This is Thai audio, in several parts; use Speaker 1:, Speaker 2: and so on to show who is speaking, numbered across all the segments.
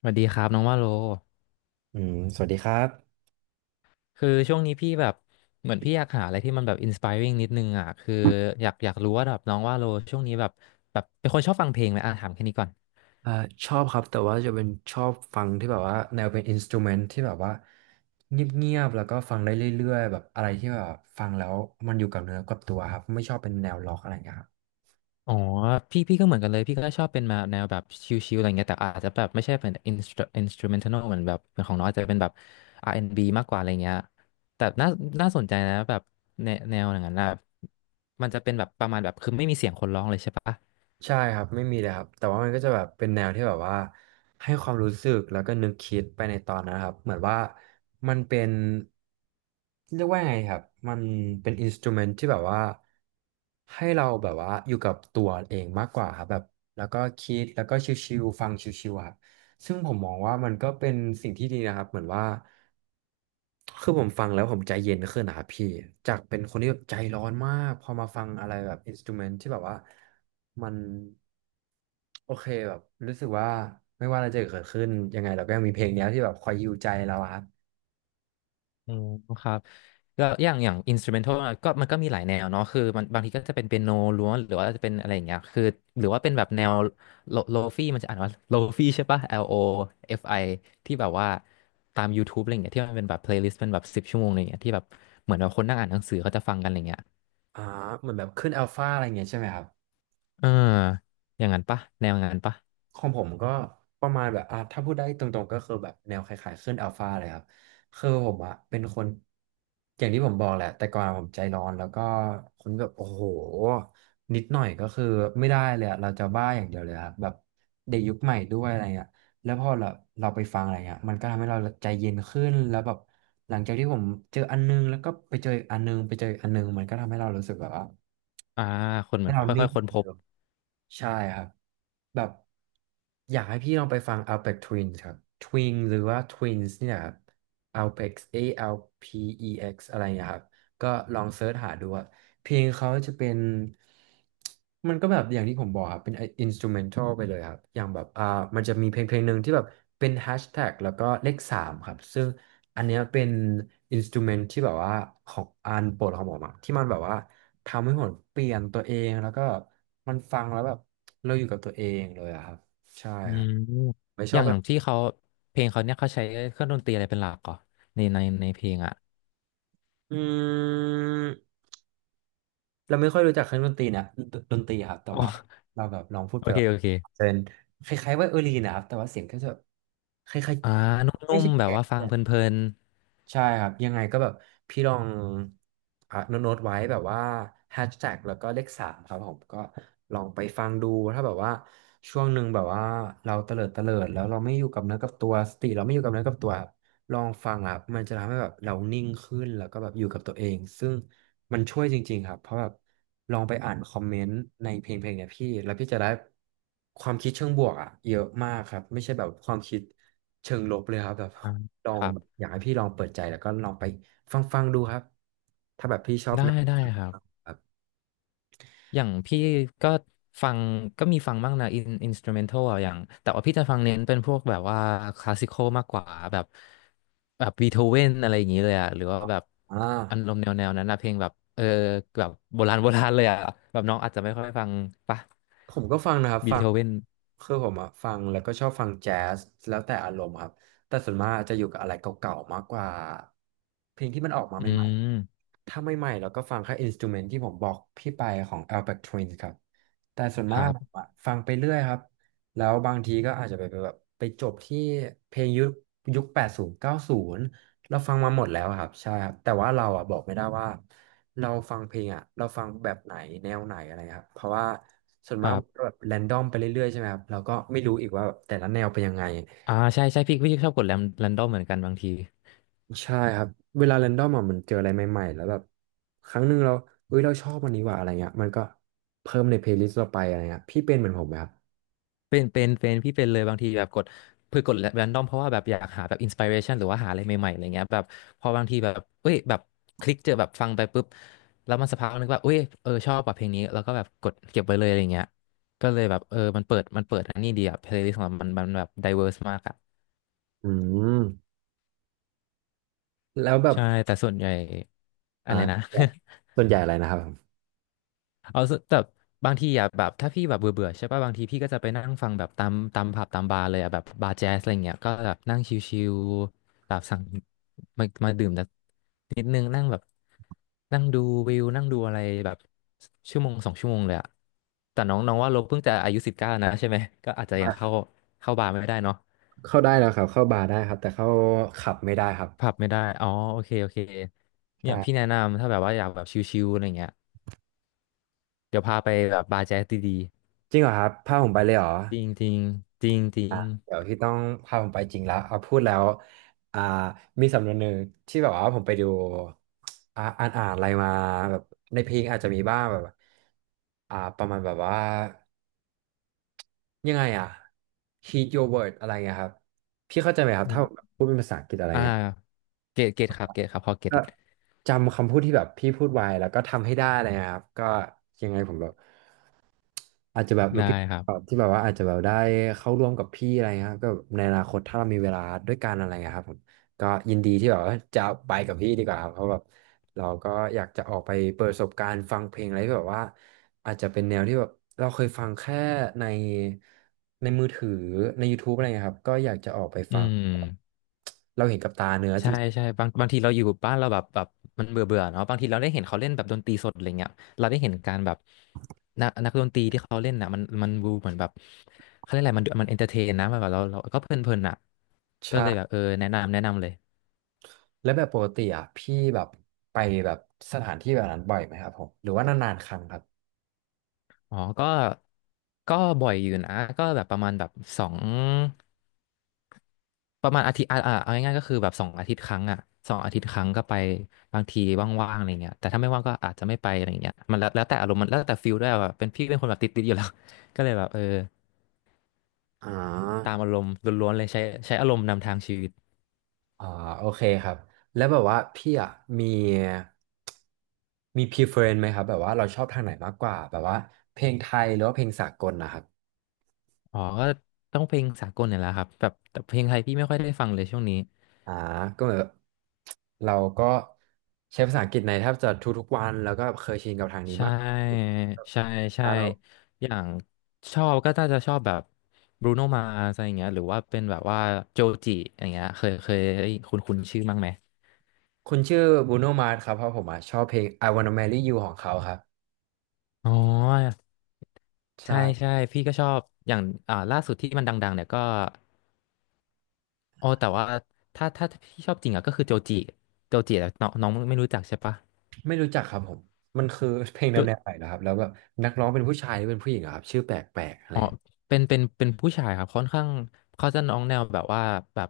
Speaker 1: สวัสดีครับน้องว่าโล
Speaker 2: อืมสวัสดีครับ
Speaker 1: คือช่วงนี้พี่แบบเหมือนพี่อยากหาอะไรที่มันแบบอินส p i r ริ g งนิดนึงอ่ะคืออยากรู้ว่าแบบน้องว่าโลช่วงนี้แบบเป็นคนชอบฟังเพลงไหมอ่ะถามแค่นี้ก่อน
Speaker 2: อ่าชอบครับแต่ว่าจะเป็นชอบฟังที่แบบว่าแนวเป็นอินสตูเมนต์ที่แบบว่าเงียบๆแล้วก็ฟังได้เรื่อยๆแบบอะไรที่แบบฟังแล้วมันอยู่กับเนื้อกับตัวครับไม่ชอบเป็นแนวล็อกอะไรอย่างเงี้ยครับ
Speaker 1: อ๋อพี่ก็เหมือนกันเลยพี่ก็ชอบเป็นมาแนวแบบชิลๆอะไรเงี้ยแต่อาจจะแบบไม่ใช่เป็นอินสตร i n s t r u m e n t a l เหมือนแบบเหมือนของน้องอาจจะเป็นแบบ R&B มากกว่าอะไรเงี้ยแต่น่าสนใจนะแบบแนวอย่างนั้นนะมันจะเป็นแบบประมาณแบบคือไม่มีเสียงคนร้องเลยใช่ปะ
Speaker 2: ใช่ครับไม่มีเลยครับแต่ว่ามันก็จะแบบเป็นแนวที่แบบว่าให้ความรู้สึกแล้วก็นึกคิดไปในตอนนั้นครับเหมือนว่ามันเป็นเรียกว่าไงครับมันเป็นอินสตูเมนต์ที่แบบว่าให้เราแบบว่าอยู่กับตัวเองมากกว่าครับแบบแล้วก็คิดแล้วก็ชิวๆฟังชิวๆอะครับซึ่งผมมองว่ามันก็เป็นสิ่งที่ดีนะครับเหมือนว่า คือผมฟังแล้วผมใจเย็นขึ้นนะครับพี่ จากเป็นคนที่แบบใจร้อนมากพอมาฟังอะไรแบบอินสตูเมนต์ที่แบบว่ามันโอเคแบบรู้สึกว่าไม่ว่าอะไรจะเกิดขึ้นยังไงเราก็ยังมีเพลงเนี้ยที่แบบคอยฮีลใจเราอะครับ
Speaker 1: อืมครับแล้วอย่างอินสตูเมนทัลก็มันก็มีหลายแนวเนาะคือมันบางทีก็จะเป็นเปียโนล้วนหรือว่าจะเป็นอะไรอย่างเงี้ยคือหรือว่าเป็นแบบแนวโลฟี่มันจะอ่านว่าโลฟี่ใช่ปะ L O F I ที่แบบว่าตาม YouTube อะไรเงี้ยที่มันเป็นแบบเพลย์ลิสต์เป็นแบบสิบชั่วโมงอะไรเงี้ยที่แบบเหมือนแบบคนนั่งอ่านหนังสือเขาจะฟังกันอะไรเงี้ย
Speaker 2: อ่าเหมือนแบบขึ้นอัลฟาอะไรเงี้ยใช่ไหมครับ
Speaker 1: เอออย่างนั้นปะแนวงานปะ
Speaker 2: ของผมก็ประมาณแบบอ่ะถ้าพูดได้ตรงๆก็คือแบบแนวคล้ายๆขึ้นอัลฟาเลยครับคือผมอะเป็นคนอย่างที่ผมบอกแหละแต่ก่อนผมใจร้อนแล้วก็คนแบบโอ้โหนิดหน่อยก็คือไม่ได้เลยอะเราจะบ้าอย่างเดียวเลยครับแบบเด็กยุคใหม่ด้วยอะไรเงี้ยแล้วพอเราไปฟังอะไรเงี้ยมันก็ทำให้เราใจเย็นขึ้นแล้วแบบหลังจากที่ผมเจออันนึงแล้วก็ไปเจออีกอันนึงไปเจออีกอันนึงมันก็ทำให้เรารู้สึกแบบว่า
Speaker 1: อ่าคนเหมื
Speaker 2: ให้
Speaker 1: อน
Speaker 2: เรา
Speaker 1: ค่
Speaker 2: นิ่
Speaker 1: อ
Speaker 2: ง
Speaker 1: ยๆค้น
Speaker 2: ก
Speaker 1: พ
Speaker 2: ว่า
Speaker 1: บ
Speaker 2: เดิมใช่ครับแบบอยากให้พี่ลองไปฟัง Alpex Twins ครับ Twins หรือว่า Twins เนี่ยครับ Alpex A L P E X อเอ็กซ์อะไรนะครับ ก็ลองเซิร์ชหาดูอะเพลงเขาจะเป็นมันก็แบบอย่างที่ผมบอกครับเป็นอินสตูเมนทัลไปเลยครับอย่างแบบมันจะมีเพลงหนึ่งที่แบบเป็นแฮชแท็กแล้วก็เลขสามครับซึ่งอันเนี้ยเป็นอินสตูเมนที่แบบว่าของอันโปรดของผมอะที่มันแบบว่าทำให้ผมเปลี่ยนตัวเองแล้วก็มันฟังแล้วแบบเราอยู่กับตัวเองเลยอะครับใช่
Speaker 1: อื
Speaker 2: ครับ
Speaker 1: ม
Speaker 2: ไม่ช
Speaker 1: อ
Speaker 2: อ
Speaker 1: ย่า
Speaker 2: บ
Speaker 1: ง
Speaker 2: อะ
Speaker 1: อ
Speaker 2: ไร
Speaker 1: ย่างที่เขาเพลงเขาเนี่ยเขาใช้เครื่องดนตรีอะไรเป็นหลักก่อนในเพลงอ่ะ
Speaker 2: อืมเราไม่ค่อยรู้จักเครื่องดนตรีครับแต่
Speaker 1: อ๋
Speaker 2: ว่า
Speaker 1: อ
Speaker 2: เราแบบลองพูด
Speaker 1: โอ
Speaker 2: ไป
Speaker 1: เคโอเค
Speaker 2: เป็นคล้ายๆว่าลีนนะครับแต่ว่าเสียงก็จะคล้าย
Speaker 1: อ่าน
Speaker 2: ๆไม่
Speaker 1: ุ่ม
Speaker 2: ใช่
Speaker 1: ๆแบบ
Speaker 2: แกะ
Speaker 1: ว่าฟังเพลิน
Speaker 2: ใช่ครับยังไงก็แบบพี่ลองอ่ะโน้ตๆไว้แบบว่าแฮชแท็กแล้วก็เลขสามครับผมก็ลองไปฟังดูถ้าแบบว่าช่วงหนึ่งแบบว่าเราเตลิดเตลิดแล้วเราไม่อยู่กับเนื้อกับตัวสติเราไม่อยู่กับเนื้อกับตัวครับลองฟังอ่ะมันจะทำให้แบบเรานิ่งขึ้นแล้วก็แบบอยู่กับตัวเองซึ่งมันช่วยจริงๆครับเพราะแบบลองไปอ่านคอมเมนต์ในเพลงเนี่ยพี่แล้วพี่จะได้ความคิดเชิงบวกอ่ะเยอะมากครับไม่ใช่แบบความคิดเชิงลบเลยครับแบบ
Speaker 1: ๆอ่า
Speaker 2: ลอ
Speaker 1: ค
Speaker 2: ง
Speaker 1: รับ
Speaker 2: แบบอยากให้พี่ลองเปิดใจแล้วก็ลองไปฟังดูครับถ้าแบบพี่ชอบ
Speaker 1: ได้
Speaker 2: แนว
Speaker 1: ได้ครับ
Speaker 2: ครับ
Speaker 1: อย่างพี่ก็ฟังก็มีฟังบ้างนะอินอินสตูเมนทัลอย่างแต่ว่าพี่จะฟังเน้นเป็นพวกแบบว่าคลาสสิคอลมากกว่าแบบแบบบีโธเวนอะไรอย่างนี้เลยอะหรือว่าแบบ
Speaker 2: อ่า
Speaker 1: อารมณ์แนวนั้นนะเพลงแบบเออแบบโบราณ โบราณเลยอะแบบน้องอาจจะไม่ค่อยฟังปะ
Speaker 2: ผมก็ฟังนะครับ
Speaker 1: บี
Speaker 2: ฟั
Speaker 1: โธ
Speaker 2: ง
Speaker 1: เวน
Speaker 2: คือผมอะฟังแล้วก็ชอบฟังแจ๊สแล้วแต่อารมณ์ครับแต่ส่วนมากจะอยู่กับอะไรเก่าๆมากกว่าเพลงที่มันออกมา
Speaker 1: อื
Speaker 2: ใหม่
Speaker 1: ม
Speaker 2: ๆถ้าใหม่ๆเราก็ฟังแค่อินสตูเมนต์ที่ผมบอกพี่ไปของ Alpha Twins ครับแต่ส่วน
Speaker 1: ค
Speaker 2: มาก
Speaker 1: รั
Speaker 2: ผม
Speaker 1: บ
Speaker 2: อะฟังไปเรื่อยครับแล้วบางทีก็อาจจะไปแบบไปจบที่เพลงยุค80 90เราฟังมาหมดแล้วครับใช่ครับแต่ว่าเราอะบอกไม่ได้ว่า เราฟังเพลงอ่ะเราฟังแบบไหนแนวไหนอะไรครับเพราะว่าส่วน
Speaker 1: ค
Speaker 2: มาก
Speaker 1: รั
Speaker 2: มันก็
Speaker 1: บ
Speaker 2: แบบแรนดอมไปเรื่อยๆใช่ไหมครับเราก็ไม่รู้อีกว่าแบบแต่ละแนวเป็นยังไง
Speaker 1: อ่าใช่ใช่พี่ชอบกดแรนดอมเหมือนกันบางที
Speaker 2: ใช่ครับเวลาแรนดอมอ่ะมันเจออะไรใหม่ๆแล้วแบบครั้งหนึ่งเราเฮ้ยเราชอบอันนี้ว่ะอะไรเงี้ยมันก็เพิ่มในเพลย์ลิสต์เราไปอะไรเงี้ยพี่เป็นเหมือนผมไหมครับ
Speaker 1: เป็นพี่เป็นเลยบางทีแบบกดเพื่อกดแรนดอมเพราะว่าแบบอยากหาแบบอินส i r เรชันหรือว่าหาอะไรใหม่ๆอะไรเงี้ยแบบพอบางทีแบบเอ้ยแบบคลิกเจอแบบฟังไปปุ๊บแล้วมันสักพักนึงว่าเอ้ยเออชอบแบบเพลงนี้แล้วก็แบบกดเก็บไว้เลยอะไรเงี้ยก็เลยแบบเออมันเปิดอันนี้ดีอะเพลย์ลิสต์ของเรามันแบบไดเวอร์สมากอะ
Speaker 2: อืมแล้วแบบ
Speaker 1: ใช่แต่ส่วนใหญ่อะไรนะ
Speaker 2: อ่า ส่วนใหญ่อะไรนะครับผม
Speaker 1: เอาสแต่บางทีอ่ะแบบถ้าพี่แบบเบื่อเบื่อใช่ป่ะบางทีพี่ก็จะไปนั่งฟังแบบตามผับตามบาร์เลยอ่ะแบบบาร์แจ๊สอะไรเงี้ยก็แบบนั่งชิลๆแบบสั่งมาดื่มแต่นิดนึงนั่งแบบนั่งดูวิวนั่งดูอะไรแบบชั่วโมงสองชั่วโมงเลยอ่ะแต่น้องน้องว่าเราเพิ่งจะอายุสิบเก้านะใช่ไหมก็อาจจะยัง
Speaker 2: ไ
Speaker 1: เข้าเข้าบาร์ไม่ได้เนาะ
Speaker 2: เข้าได้แล้วครับเข้าบาร์ได้ครับแต่เข้าขับไม่ได้ครับ
Speaker 1: ผับไม่ได้อ๋อโอเคโอเคเนี่ยพี่แนะ
Speaker 2: ใช่
Speaker 1: นำถ้าแบบว่าอยากแบบชิลๆอะไรเงี้ยเดี๋ยวพาไปแบบบาร์แจ๊สดี
Speaker 2: จริงเหรอครับพาผมไปเลยเหรอ
Speaker 1: ๆจริงจริงจริงจริ
Speaker 2: อ่ะ
Speaker 1: ง
Speaker 2: เดี๋ยวพี่ต้องพาผมไปจริงแล้วเอาพูดแล้วอ่ามีสำนวนหนึ่งที่แบบว่าผมไปดูอ่าอ่านอ่านอะไรมาแบบในเพลงอาจจะมีบ้างแบบประมาณแบบว่ายังไงอ่ะ heed your word อะไรเงี้ยครับพี่เข้าใจไหมครับ
Speaker 1: อื
Speaker 2: ถ้าผม
Speaker 1: ม
Speaker 2: พูดเป็นภาษาอังกฤษอะไร
Speaker 1: อ่า
Speaker 2: เงี้ย
Speaker 1: เกตเกตครับเกตครับพอเกต
Speaker 2: จำคำพูดที่แบบพี่พูดไว้แล้วก็ทำให้ได้อะไรเลยครับก็ยังไงผมแบบอาจจะแบบ
Speaker 1: ได้
Speaker 2: looking
Speaker 1: ครั
Speaker 2: forward
Speaker 1: บ
Speaker 2: ที่แบบว่าอาจจะแบบได้เข้าร่วมกับพี่อะไรเงี้ยครับก็ในอนาคตถ้าเรามีเวลาด้วยกันอะไรเงี้ยครับผมก็ยินดีที่แบบว่าจะไปกับพี่ดีกว่าครับเพราะแบบเราก็อยากจะออกไปเปิดประสบการณ์ฟังเพลงอะไรที่แบบว่าอาจจะเป็นแนวที่แบบเราเคยฟังแค่ในในมือถือใน YouTube อะไรเงี้ยครับก็อยากจะออกไป
Speaker 1: อื
Speaker 2: ฟัง
Speaker 1: ม
Speaker 2: แบบเราเห็นกับตาเนื้อจ
Speaker 1: ใช่
Speaker 2: ริง
Speaker 1: ใช่บางทีเราอยู่บ้านเราแบบแบบมันเบื่อเบื่อเนาะบางทีเราได้เห็นเขาเล่นแบบดนตรีสดอะไรเงี้ยเราได้เห็นการแบบนักดนตรีที่เขาเล่นน่ะมันดูเหมือนแบบเขาเรียกอะไรมันเอนเตอร์เทนนะมันแบบเราก็เพลินเพลินอ่ะก็เลยแบบ
Speaker 2: ใช่
Speaker 1: เออแนะนำแนะนำเลย
Speaker 2: แล้วแบบปกติอ่ะพี่แบบไปแบบสถานที่แบบนั้นบ่อยไหมครับผมหรือว่านานๆครั้งครับ
Speaker 1: อ๋อก็บ่อยอยู่นะก็แบบประมาณแบบสอง ประมาณอาทิตย์อ่าอ่าเอาง่ายๆก็คือแบบสองอาทิตย์ครั้งอ่ะสองอาทิตย์ครั้งก็ไปบางทีว่างๆอะไรเงี้ยแต่ถ้าไม่ว่างก็อาจจะไม่ไปอะไรเงี้ยมันแล้วแล้วแต่อารมณ์มันแล้วแต่ฟิลด้วยแบบเป็นพี่เป็นคนแบบติดๆอยู่แล้ว ก็เลยแบบเออ
Speaker 2: อ่
Speaker 1: ตา
Speaker 2: า
Speaker 1: มอารมณ์ล้วนๆเลยใช้อารมณ์นำทางชีวิต
Speaker 2: อ่าโอเคครับแล้วแบบว่าพี่อ่ะมีมี preference ไหมครับแบบว่าเราชอบทางไหนมากกว่าแบบว่าเพลงไทยหรือว่าเพลงสากลนะครับ
Speaker 1: อ๋อก็ต้องเพลงสากลเนี่ยแหละครับแบบแต่เพลงไทยพี่ไม่ค่อยได้ฟังเลยช่วงนี้
Speaker 2: อ่าก็เหมือนแบบเราก็ใช้ภาษาอังกฤษในแทบจะทุกๆวันแล้วก็เคยชินกับทางนี้
Speaker 1: ใช่
Speaker 2: มากกว่า
Speaker 1: ใช่
Speaker 2: แล้
Speaker 1: ใช่
Speaker 2: วเรา
Speaker 1: อย่างชอบก็น่าจะชอบแบบบรูโนมา s อะไรอย่างเงี้ยหรือว่าเป็นแบบว่าโจจิอย่างเงี้ยเคยเคยคุ้นคุ้นๆชื่อบ้างไหม
Speaker 2: คุณชื่อบูโนมาร์สครับเพราะผมอ่ะชอบเพลง I Wanna Marry You ของเขาครับ
Speaker 1: อ๋อ
Speaker 2: ใช่
Speaker 1: ใช่ใช่พี่ก็ชอบอย่างอ่าล่าสุดที่มันดังๆเนี่ยก็อ๋อแต่ว่าถ้าพี่ชอบจริงอ่ะก็คือโจจิโจจิอะน้องน้องไม่รู้จักใช่ปะ
Speaker 2: ไม่รู้จักครับผมมันคือ เพลงแน
Speaker 1: โจ
Speaker 2: วแนวไหนเหรอครับแล้วแบบนักร้องเป็นผู้ชายหรือเป็นผู้หญิงเหรอครับชื่อแปลกๆอะ
Speaker 1: อ๋อ
Speaker 2: ไรี
Speaker 1: เป็นผู้ชายครับค่อนข้างเขาจะน้องแนวแบบว่าแบบ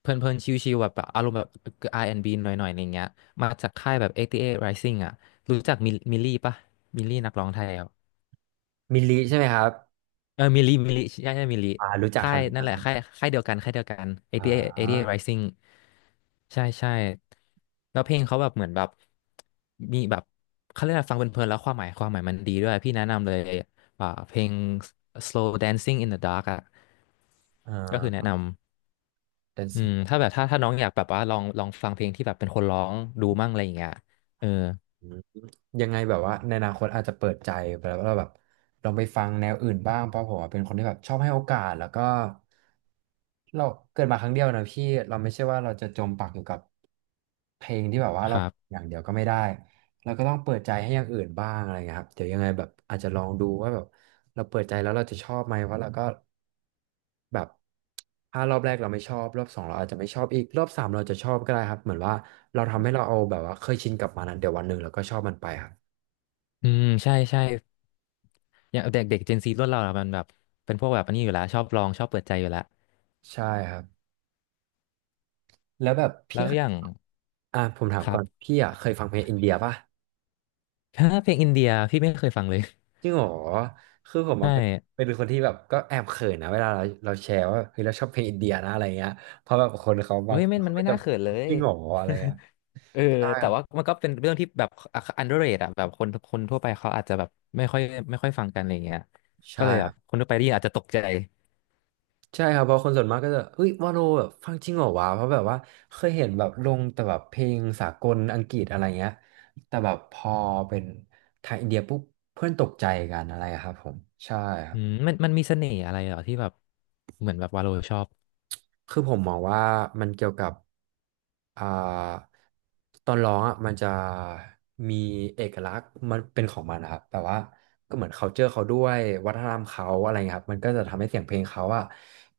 Speaker 1: เพลินเพลินชิวๆแบบแบบอารมณ์แบบ R&B หน่อยๆอะไรเงี้ยมาจากค่ายแบบ88 Rising อ่ะรู้จักมิลลี่ปะมิลลี่นักร้องไทยอ่ะ
Speaker 2: มิลลิใช่ไหมครับ
Speaker 1: เออมิลลิมิลลิใช่ใช่มิลลิ
Speaker 2: อ่ารู้จัก
Speaker 1: ค่า
Speaker 2: ครับ
Speaker 1: ย
Speaker 2: รู้
Speaker 1: นั่
Speaker 2: จั
Speaker 1: น
Speaker 2: ก
Speaker 1: แห
Speaker 2: ค
Speaker 1: ละ
Speaker 2: รั
Speaker 1: ค่าย
Speaker 2: บ
Speaker 1: ค่ายเดียวกันค่ายเดียวกัน a อ
Speaker 2: อ่า
Speaker 1: a ี t อ r i s i n ิบแปด Rising ใช่ใช่แล้วเพลงเขาแบบเหมือนแบบมีแบบเขาเรียกอะไรฟังเพลินๆแล้วความหมายมันดีด้วยพี่แนะนำเลยอ่าเพลง Slow Dancing in the Dark อ่ะ
Speaker 2: อ่
Speaker 1: ก็คือแนะ
Speaker 2: า
Speaker 1: นำอื
Speaker 2: Dancing
Speaker 1: มถ้าแบบถ้าถ้าน้องอยากแบบว่าลองฟังเพลงที่แบบเป็นคนร้องดูมั่งอะไรอย่างเงี้ยเออ
Speaker 2: อืมยังไงแบบว่าในอนาคตอาจจะเปิดใจไปแล้วเราแบบลองไปฟังแนวอื่นบ้าง เพราะผมอะเป็นคนที่แบบชอบให้โอกาสแล้วก็เราเกิดมาครั้งเดียวนะพี่เราไม่ใช่ว่าเราจะจมปักอยู่กับเพลงที่แบบว่า
Speaker 1: ค
Speaker 2: เรา
Speaker 1: รับ
Speaker 2: อย่างเดียวก็ไม่ได้เราก็ต้องเปิดใจให้อย่างอื่นบ้างอะไรเงี้ยครับเดี๋ยวยังไงแบบอาจจะลองดูว่าแบบ เราเปิดใจแล้วเราจะชอบไหมว่าเราก็แบบถ้ารอบแรกเราไม่ชอบรอบสองเราอาจจะไม่ชอบอีกรอบสามเราจะชอบก็ได้ครับเหมือนว่าเราทำให้เราเอาแบบว่าเคยชินกับมันอนเดี๋ยววันหนึ่งเราก็ชอบมันไปครับ
Speaker 1: อืมใช่ใช่อย่างเด็กเด็กเจนซีรุ่นเราอะมันแบบเป็นพวกแบบอันนี้อยู่แล้วชอบลองชอบเปิดใจอยู่แล้ว
Speaker 2: ใช่ครับแล้วแบบ
Speaker 1: แล้
Speaker 2: พี่
Speaker 1: ว
Speaker 2: เค
Speaker 1: อ
Speaker 2: ย
Speaker 1: ย่าง
Speaker 2: อ่ะผมถา
Speaker 1: ค
Speaker 2: ม
Speaker 1: รั
Speaker 2: ก่อน
Speaker 1: บ
Speaker 2: พี่อ่ะเคยฟังเพลงอินเดียป่ะ
Speaker 1: ถ้าเพลงอินเดียพี่ไม่เคยฟังเลย
Speaker 2: จริงเหรอคือผม
Speaker 1: ใช่
Speaker 2: อะเป็นเป็นคนที่แบบก็แอบเขินนะเวลาเราแชร์ว่าเฮ้ยเราชอบเพลงอินเดียนะอะไรเงี้ยเพราะแบบคนเขา
Speaker 1: เฮ้
Speaker 2: บาง
Speaker 1: ย
Speaker 2: ค
Speaker 1: ไม่
Speaker 2: น
Speaker 1: มั
Speaker 2: เขา
Speaker 1: น
Speaker 2: ก็
Speaker 1: ไม่
Speaker 2: จะ
Speaker 1: น่าเขินเล
Speaker 2: จ
Speaker 1: ย
Speaker 2: ริงเหรออะไรเงี้ย
Speaker 1: เออ
Speaker 2: ใช่
Speaker 1: แต่
Speaker 2: ครับ
Speaker 1: ว่ามันก็เป็นเรื่องที่แบบอ underrated อะแบบคนคนทั่วไปเขาอาจจะแบบไม่ค่อยไม่ค่อยฟังกันอะไรเงี้ยก็
Speaker 2: ใช่
Speaker 1: เลยแบ
Speaker 2: ครั
Speaker 1: บ
Speaker 2: บ
Speaker 1: คนทั่วไปได้ยินอาจจะตกใจ
Speaker 2: ใช่ครับเพราะคนส่วนมากก็จะเฮ้ยวาโลแบบฟังจริงเหรอวะเพราะแบบว่าเคยเห็นแบบลงแต่แบบเพลงสากลอังกฤษอะไรเงี้ยแต่แบบพอเป็นไทยอินเดียปุ๊บเพื่อนตกใจกันอะไรอะครับผมใช่ครั
Speaker 1: อื
Speaker 2: บ
Speaker 1: มมันมีเสน่ห์อะไรเหรอที่แบบเหมือนแบบวาโลชอบ
Speaker 2: คือผมมองว่ามันเกี่ยวกับอ่าตอนร้องอ่ะมันจะมีเอกลักษณ์มันเป็นของมันนะครับแบบว่าก็เหมือน culture เขาด้วยวัฒนธรรมเขาอะไรเงี้ยครับมันก็จะทำให้เสียงเพลงเขาอ่ะ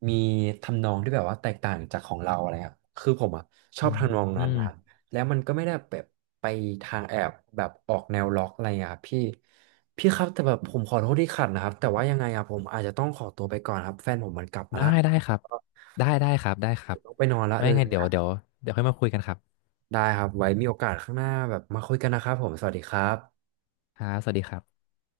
Speaker 2: มีทำนองที่แบบว่าแตกต่างจากของเราอะไรครับคือผมอ่ะชอ
Speaker 1: อื
Speaker 2: บ
Speaker 1: ม
Speaker 2: ทำนอง
Speaker 1: อื
Speaker 2: นั้น
Speaker 1: ม
Speaker 2: นะแล้วมันก็ไม่ได้แบบไปทางแอบแบบออกแนวล็อกอะไรเงี้ยครับพี่ครับแต่แบบผมขอโทษที่ขัดนะครับแต่ว่ายังไงอ่ะผมอาจจะต้องขอตัวไปก่อนครับแฟนผมมันกลับมา
Speaker 1: ได้
Speaker 2: ละ
Speaker 1: ได้ครับได้ได้ครับได้ครับ
Speaker 2: ต้องไปนอนละ
Speaker 1: ไม่
Speaker 2: เดี๋ย
Speaker 1: ไง
Speaker 2: วนี้
Speaker 1: เดี๋ยวเดี๋ยวเดี๋ยวค่อยมาคุยกันครับ
Speaker 2: ได้ครับ ไว้มีโอกาสข้างหน้าแบบมาคุยกันนะครับผมสวัสดีครับ
Speaker 1: ครับสวัสดีครับ